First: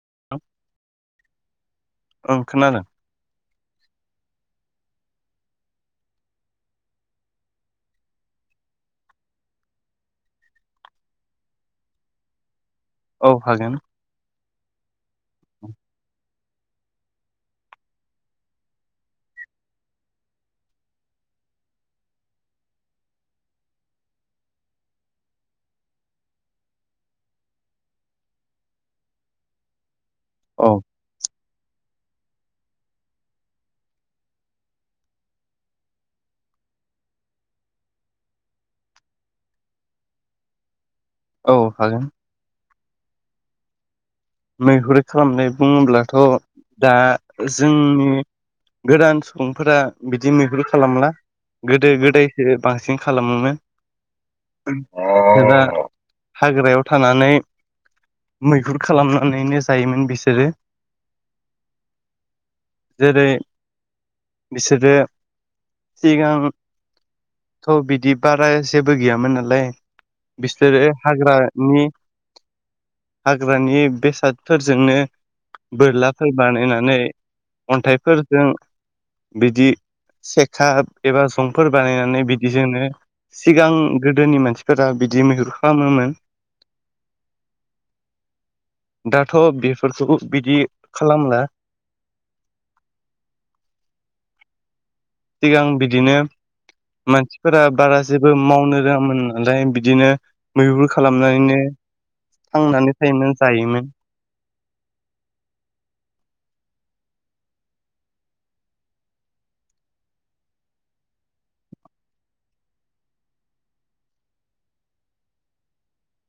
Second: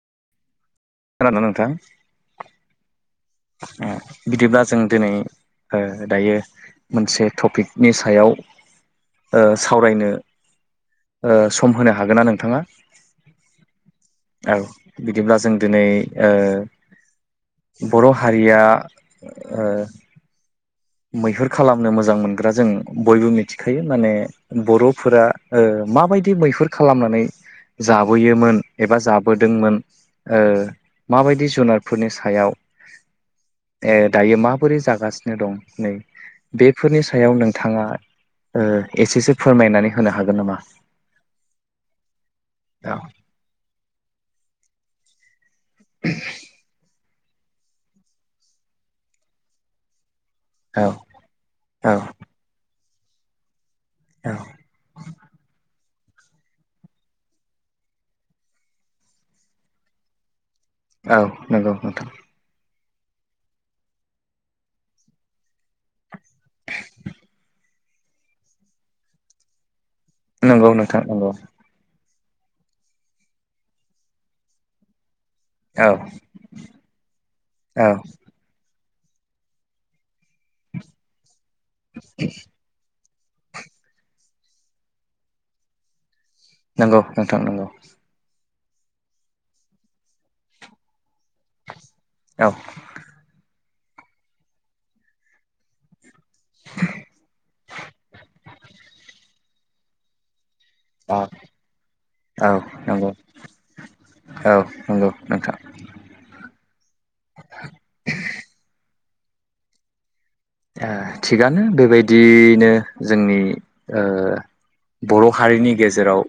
[inaudible] खोनादोंना नोंथां? औ खोनादों ओ बिदिब्ला जों दिनै ओ दायो मोनसे टपिकनि सायाव ओ सावरायनो ओ सम होनो हागोन ना नोंथाङा? औ हागोन औ बिदिब्ला जों दिनै ओ बर' हारिया ओ मैहुर खालामनो मोजां मोनग्रा जों बयबो मिथिखायो माने बर'फोरा ओ माबायदि मैहुर खालामनानै जाबोयोमोन एबा जाबोदोंमोन ओ औ माबायदि जुनारफोरनि सायाव ए दायो माबोरै जागासिनो दं नै बेफोरनि सायाव नोंथाङा ओ एसेसो फोरमायनानै होनो हागोन नामा? औ हागोन। औ मैहुर खालामनाय बुङोब्लाथ' दा जोंनि गोदान सुबुंफोरा बिद दि मैहुर औ खालामला औ गोदो गोदायसो बांसिन खालामोमोन। औ जेब्ला हाग्रायाव थानानै मैहुर खालामनानैनो जायोमोन बिसोरो। औ नंगौ नोंथां। जेरै बिसोरो सिगां थ' बिदि बारा जेबो गैयामोन नालाय। नंगौ बिसोरो नोंथां नंगौ हाग्रानि हाग्रानि बेसादफोरजोंनो औ बोरलाफोर बानायनानै औ अन्थाइफोरजों बिदि सेखा एबा जंफोर बानायनानै बिदिजोंनो सिगां गोदोनि मानसिफोरा बिदि मैहुर खालामोमोन। नोंगौ नोंथां नोंगौ। दाथ' बेफोरखौ बिदि खालामला औ सिगां बिदिनो मानसिफोरा बारा जेबो मावनो रोङामोन नालाय बिदिनो मैुर औ खालामनानैनो औ थांनानै नंगौ थायोमोन जायोमोन औ नंगौ नोंथां ओ थिगानो बेबायदियनो जोंनि ओ बर' हारिनि गेजेराव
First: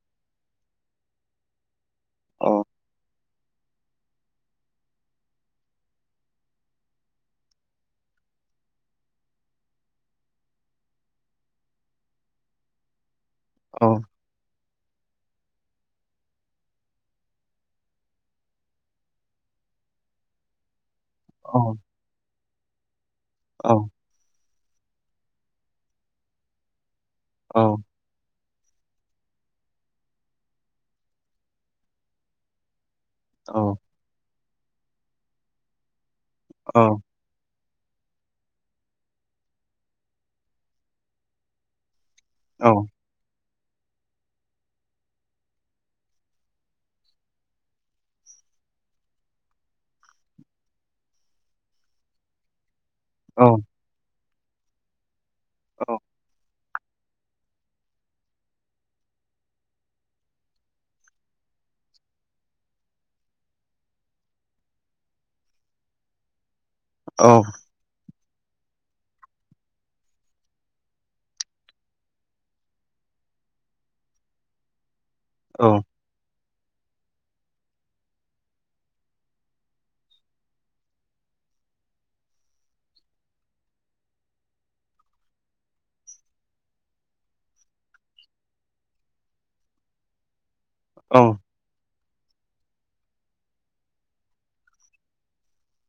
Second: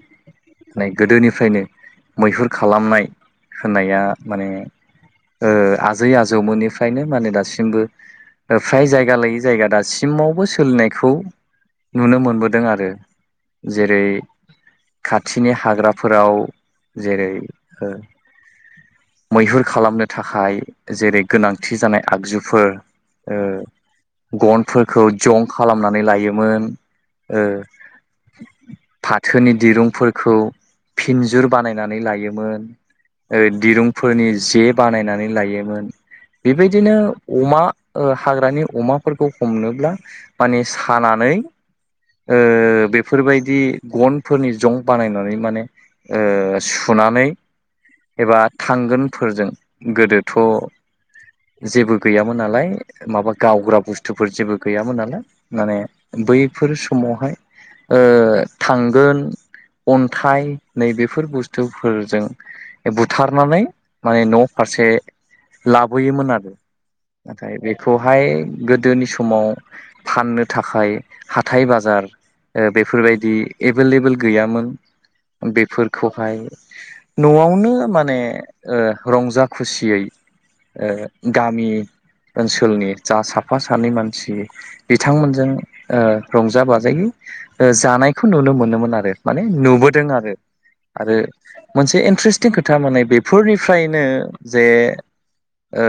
नै गोदोनिफ्रायनो मैहुर औ खालामनाय होननाया माने ओ आजै आजौमोननिफ्रायनो माने दासिमबो फ्राय जाय गा लायै जायगा दासिमावबो सोलिनायखौ नुनो मोनबोदों आरो औ जेरै खाथिनि हाग्राफोराव जेरै ओ मैहुर खालामनो थाखाय जेरै औ गोनांथि जानाय आगजुफोर ओ औ गनफोरखौ जं खालामनानै लायोमोन औ ओ फाथोनि दिरुंफोरखौ फिनजुर बानायनानै लायोमोन ओ औ दिरुंफोरनि जे बानायनानै लायोमोन औ बेबायदिनो अमा ओ हाग्रानि अमाफोरखौ हमनोब्ला माने सानानै औ ओ बेफोरबायद दि गनफोरनि जं बानायनानै माने ओ सुनानै एबा थांगोनफोरजों गोदोथ' जेबो गैयामोन नालाय माबा औ गावग्रा बुस्थुफोर जेबो गैयामोन नालाय माने औ बैफोर समावहाय ओ थांगोन अन्थाइ नै बेफोर बुस्थुफोरजों बुथारनानै माने न' फा से लाबोयोमोन आरो औ नाथाय बेखौहाय गो दोनि समाव फाननो थाखाय हाथाइ बाजार ओ बेफोरबायदि एभेलेबोेल गैयामोन औ बेफोरखौहाय न'आवनो माने ओ रंजा खुसियै ओ गामि ओनसोलनि जा सा फा सानै मानसि बिथांमोनजों ओ रंजा बाजायै ओ जानायखौ नु नो मोनोमोन आरो माने नुबोदों आरो आरो औ मोनसे एन थ्रेस्टिं खोथा माने बेफोरनिफ्रायनो जे ओ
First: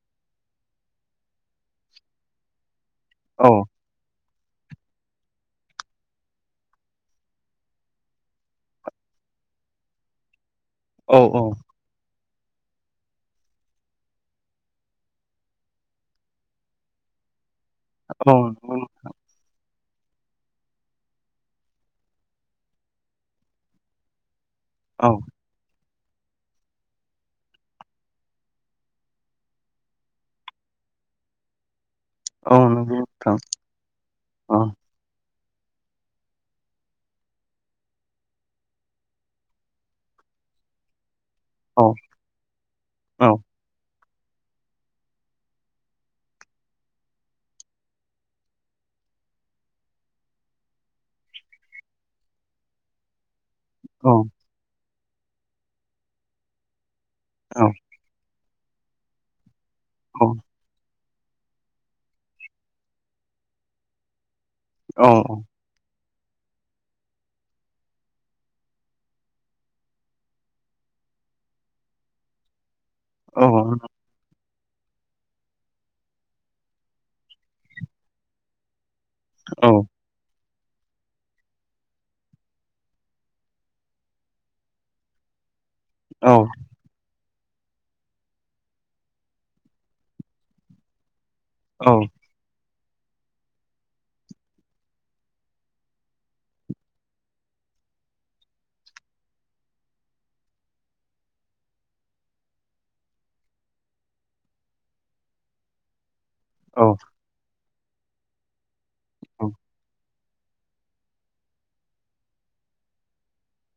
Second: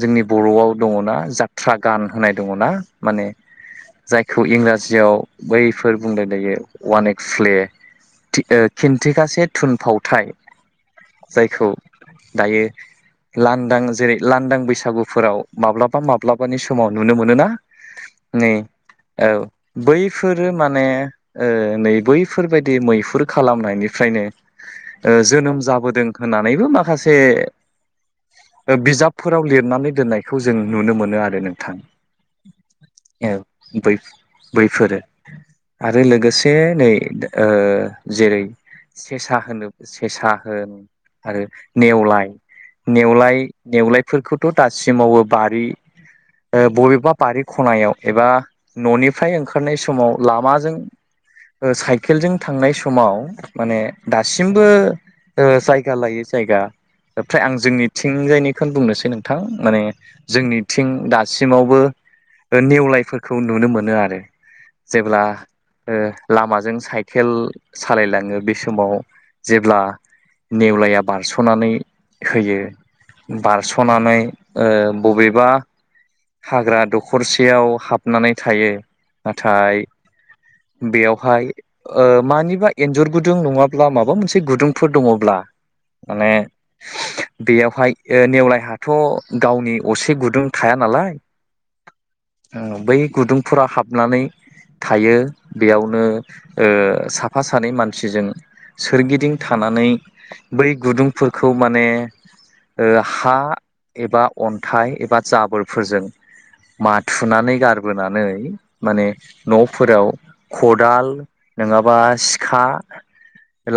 जोंनि बर'आव दङ'ना जा थ्रा गान होनाय दङ'ना माने जाय खौ इंराजियाव बैफोर बुंलायलायो वान एक्ट फ्ले थि ओ खिन्थिगासे थुनफावथाय औ औ जायखौ दायो लानदां जेरै लानदां बैसागुफोराव माब्लाबा माब ब्लाबानि समाव नुनो मोनोना नै औ बैफोरो माने ओ नै बैफोरबायदि मैहुर खालामनायनिफ्रायनो औ ओ जोनोम जाबोदों होननानैबो माखासे ओ बिजाबफोराव लिरनानै दोननायखौ जों नुनो मोनो नो आरो नोंथां औ नंगौ औ नोंथां बै औ बैफोरो आरो लोगोसे नैद ओ जेरै सेसा होनो सेसा होन आरो औ नेवलाय औ नेवलाय नेवलायफोरखौथ' दासिमावबो बारि [inaudible] ओ बबेबा बारि खनायाव एबा न'निफ्राय ओंखारनाय समाव लामाजों ओ साइकेलजों थांनाय समाव माने औ दासिमबो ओ जायगा लायो जायगा ओफ्राय आं औ जोंनिथिंजायनिखोन बुंनोसै नोंथां माने औ जोंनि। दासिमावबो ओ नेवलायफोरखौ नुनो मोनो आरो औ जेब्ला ओ लामाजों साइखेल सालायलाङो बे समाव जेब्ला नेवलाया बारस'नानै होयो। औ बारस'नानै ओ बबेबा हाग्रा दखरसेयाव हाबनानै थायो औ नाथाय बेयावहाय ओ मानिबा एन्जर गुदुं नङाब्ला माबा मोनसे गुदुंफोर दङब्ला [inaudible] औ माने बेयावहाय नेवलाय हाथ' गावनि असे गुदुं थाया नालाय औ उ बै गुदुंफोरा हाबनानै थायो बेयावनो ओ साफा सानै मानसिजों। सोरगिदिं थानानै बै गुदुंफोरखौ माने ओ हा एबा अन्थाइ एबा जाबोरफोरजों औ माथुनानै गारबोनानै माने न'फोराव खदाल नङाबा सिखा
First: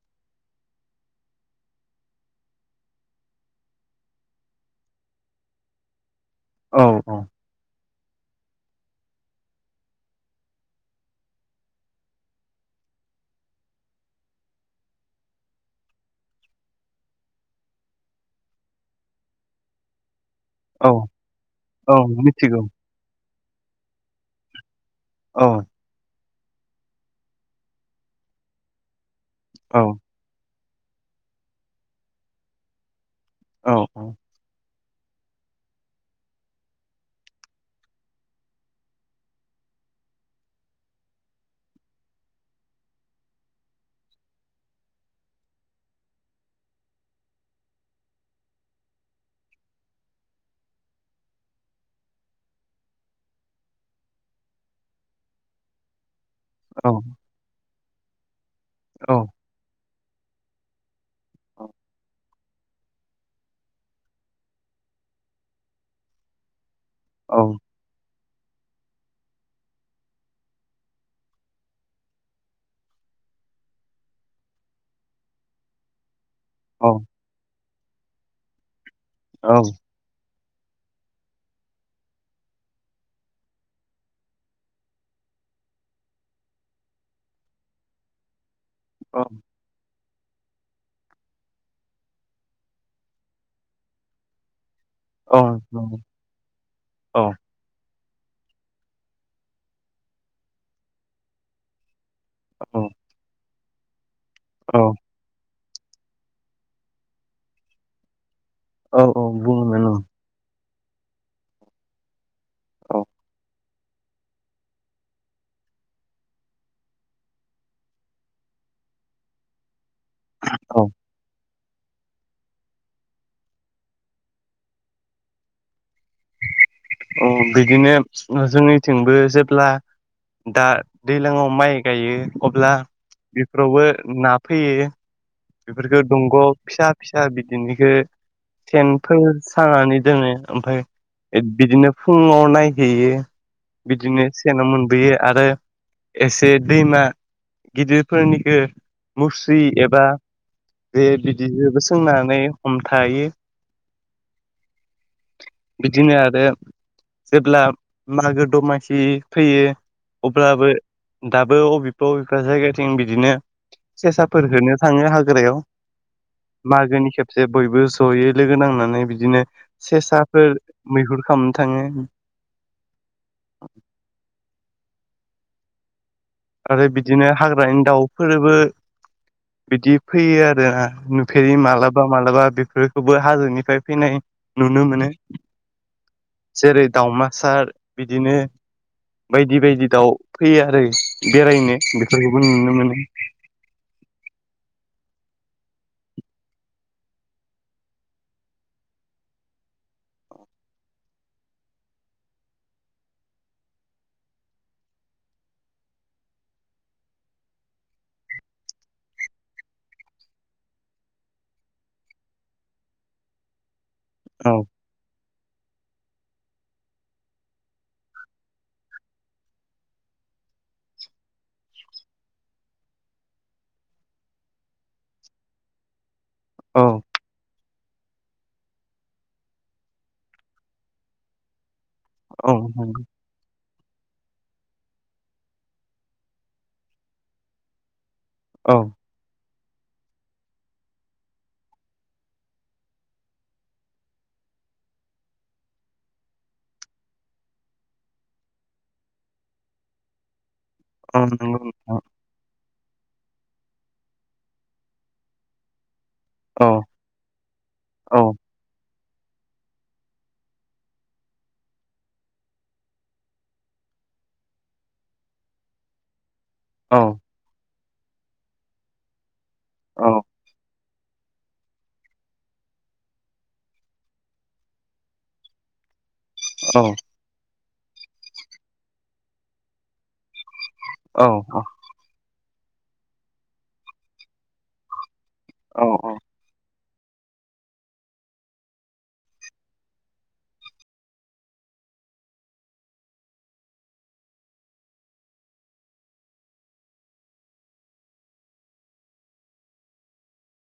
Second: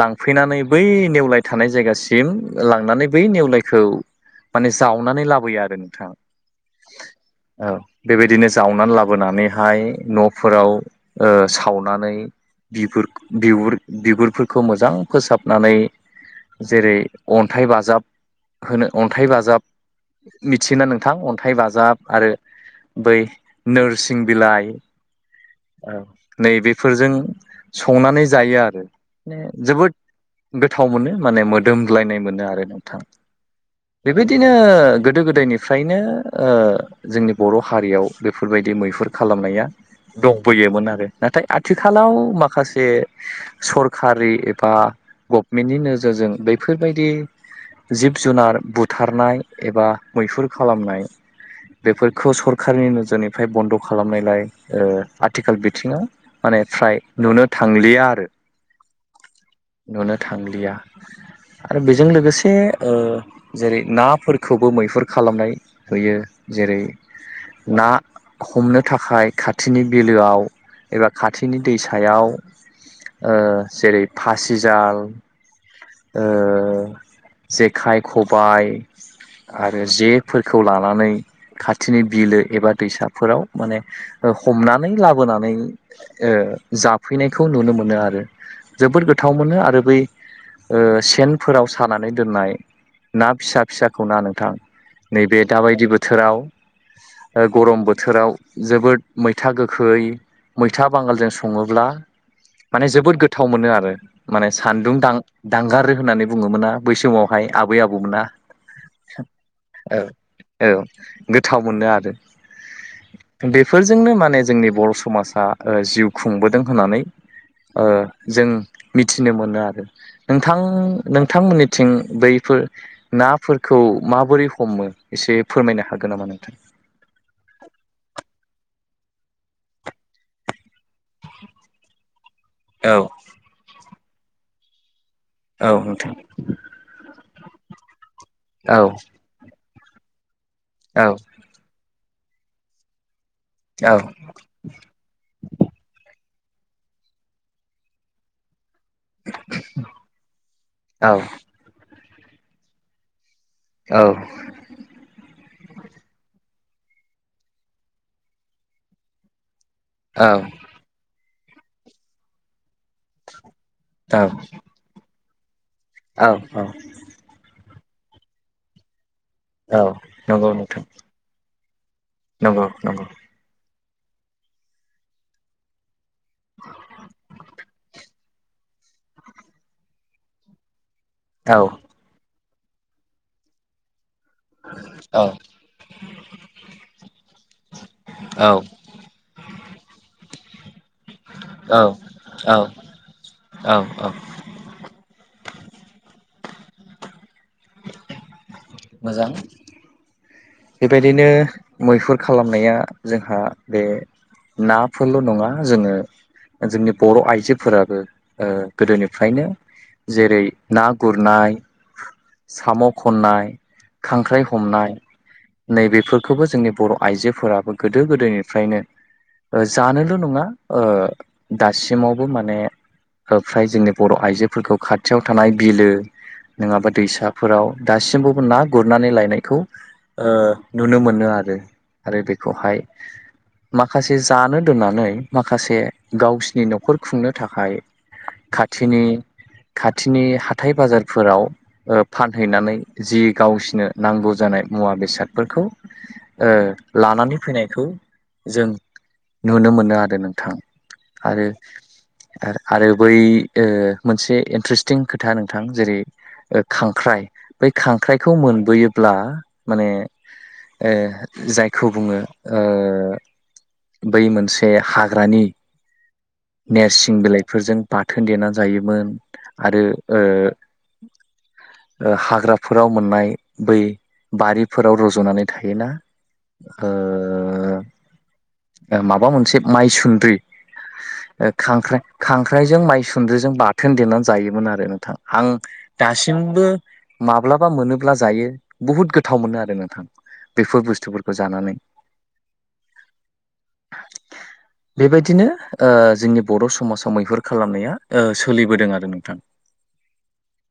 लांफैनानै बै नेवलाय थानाय जायगासिम लांनानै बै नेवलायखौ माने जावनानै लाबोयो आरो नोंथां। औ औ औ बेबायदिनो जावनानै लाबोनानैहाय न'फोराव ओ सावनानै। [unintelligible] बिगुर बिगुरफोरखौ मोजां फोसाबनानै जेरै अन्थाइ बाजाब होनो अन्थाइ बाजाब। मिथियोना औ नोंथां अन्थाइ औ बाजाब आरो मिथिगौ बै नोरसिं बिलाइ औ नै बेेफोरजों संनानै जायो आरो। मे औ जोबोद गोथाव मोनो माने मोदोमग्लायनाय मोनो आरो नोंथां औ औ बेबायदिनो गोदो गोदायनि फ्रायनो ओ जोंनि बर' हारियाव बेफोरबायदि मैहुर खालामनाया दंबोयोमोन आरो नाथाय आथिखालाव माखासे सरखारि एबा गभमेन्टनि नोजोरजों बैफोरबायदि जिब जुनार बुथारनाय एबा मैहुर खालामनाय बेफोरखौ सरखारारनि नोजोरनिफ्राय बन्द' खालामनायलाय ओ आथिखाल बिथिङाव। माने औ फ्राय नुनो थांलिया आरो। औ। नुनो थांलिया। आरो बेजों लोगोसे ओ जेरै नाफोरखौबो मैहुर खालामनाय होयो जेरै औ ना हमनो थाखाय खाथिनि बिलोआव एबा खाथिनि दैसायाव ओ जेरै फासिजाल ओ जेखाइ खबाय। औ आरो जेफोरखौ लानानै खाथिनि बिलो एबा दैसाफोराव माने हमनानै लाबोनानै ओ जाफैनायखौ नुनो मोनो आरो। जोबोद औ गोथाव मोनो आरो बै ओ सेनफोराव सानानै दोननाय ना फिसा फिसाखौ ना नोंथां। औ नैबे दाबायदि बोथोराव ओ गरम बो थोराव जोबोद मैथा गोखै मैथा बांगालजों सङोब्ला माने जोबोद गोथाव मोनो आरो माने सान्दुं दां दांगारो होननानै बुङोमोना बै समावहाय आबै आबौमोना। औ औ बुङोमोन औ ओं। औ गोथाव मोनो आरो। औ बेफोरजोंनो माने जोंनि बर' समाजा ओ जिउ खुंबोदों होननानै ओ जों मिथिनो मोनो आरो। नोंथां औ नोंथांमोननिथिं बैफोर नाफोरखौ माबोरै हमो एसे फोरमायनो हागोन नामा नोंथां? अ बैदिनो ओ जोंनिथिंबो जेब्ला दा दैलांआव माइ गायो अब्ला औ बेफोरावबो ना फैयो। औ बेफोरखो नोंथां दंग' फिसा फि जा बिदिनिखो औ सेनफोर सानानै दोनो ओमफाय औ बिदिनो फुङाव नायहैयो औ बिदिनो सेनाव मोनबोयो आरो एसे दैमा गिदिरफोरनिखो मुस्रि एबा जे औ बिदिजोबो सोंनानै हमथायो । औ बिदिनो आरो जेब्ला मागो दमासि फैयो औ अब्लाबो दाबो अबेबा अबेबा जायगा थिं बिदिनो सेसाफोर होनो थाङो हाग्रायाव औ मागोनि खेबसे बयबो जयै लोगो नांनानै बिदिनो औ सेसा फोर नंगौ नोंथां मैहुर खामनो थाङो । नंगौ नंगौ। आरो बिदिनो हाग्रानि दाउफोरबो बिदि फैयो आरो हा नुफेरि औ मालाबा मालाबा बेफोरखौबो हाजोनिफाय फैनाय नुनो मोनो। औ जेरै दावमासार बिदिनो बायदि बायदि दाउ फैयो आरो। बेरायनो औ बेफोरखौबो नुनो मोनो । औ औ मोजां। बेबायदिनो मैहुर खालामनाया जोंहा बे नाफोरल' नङा जोङो जोंनि बर' आइजोफोराबो ओ गोदोनिफ्रायनो जेरै ना गुरनाय साम' खननाय खांख्राइ औ हमनाय नैबेफोरखोबो जोंनि बर' आइजोफोराबो गोदो गोदायनिफ्रायनो ओ जानोल' नङा ओ दासिमावबो माने हो फ्राय जोंनि बर' आइजोफोरखौ खाथियाव थानाय बिलो औ नोङाबा दैसाफोराव दासिमबावबो ना गुरनानै लायनायखौ ओ नुनो मोनो आरो आरो औ बेखौहाय नंगौ माखासे जानो दोननानै माखासे गावसिनि न'खर खुंनो थाखाय औ खाथिनि खाथिनि हाथाय बाजारफोराव ओ फानहैनानै जि गावसिनो नांगौ जानाय मुवा बेसादफोरखौ ओ लानानै ओ फैनायखौ जों नुनो मोनो आरो नोंथां। ओं आरो नोंगौ नोंथां। आरो बै ओ मोनसे इन्ट्रेस्टिं खोथा नोंथां जेरै ओ औ खांख्राइ बै औ खांख्राइखौ मोनबोयोब्ला माने ओ जायखौ बुङो ओ बै मोनसे हाग्रानि औ नेरसिं बिलाइफोरजों बाथोन देनानै जायोमोन आरो औ ओ ओ हाग्राफोराव मोननाय बै बारिफोराव रज'नानै थायोना औ ओ माबा मोनसे माइसुन्द्रि औ खांख्रा खांख्राइ ख्रायजों माइ सुन्द्रिजों बाथोन देनानै जायोमोन आरो नोंथां आं औ औ दासिमबो माब्लाबा मोनोब्ला जायो बुहुत गो थाव मोनो आरो नोंथां बेफोर बुस्थुफोरखौ जानानै । [inaudible] बेबायदिनो ओ जोंनि बर' समाजाव मैहुर खालामनाया ओ सोलिबोदों आरो नोंथां । [inaudible]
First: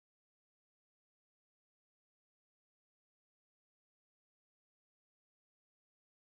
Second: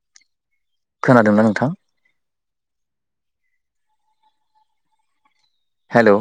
खोनादोंना नोंथां? हेलौ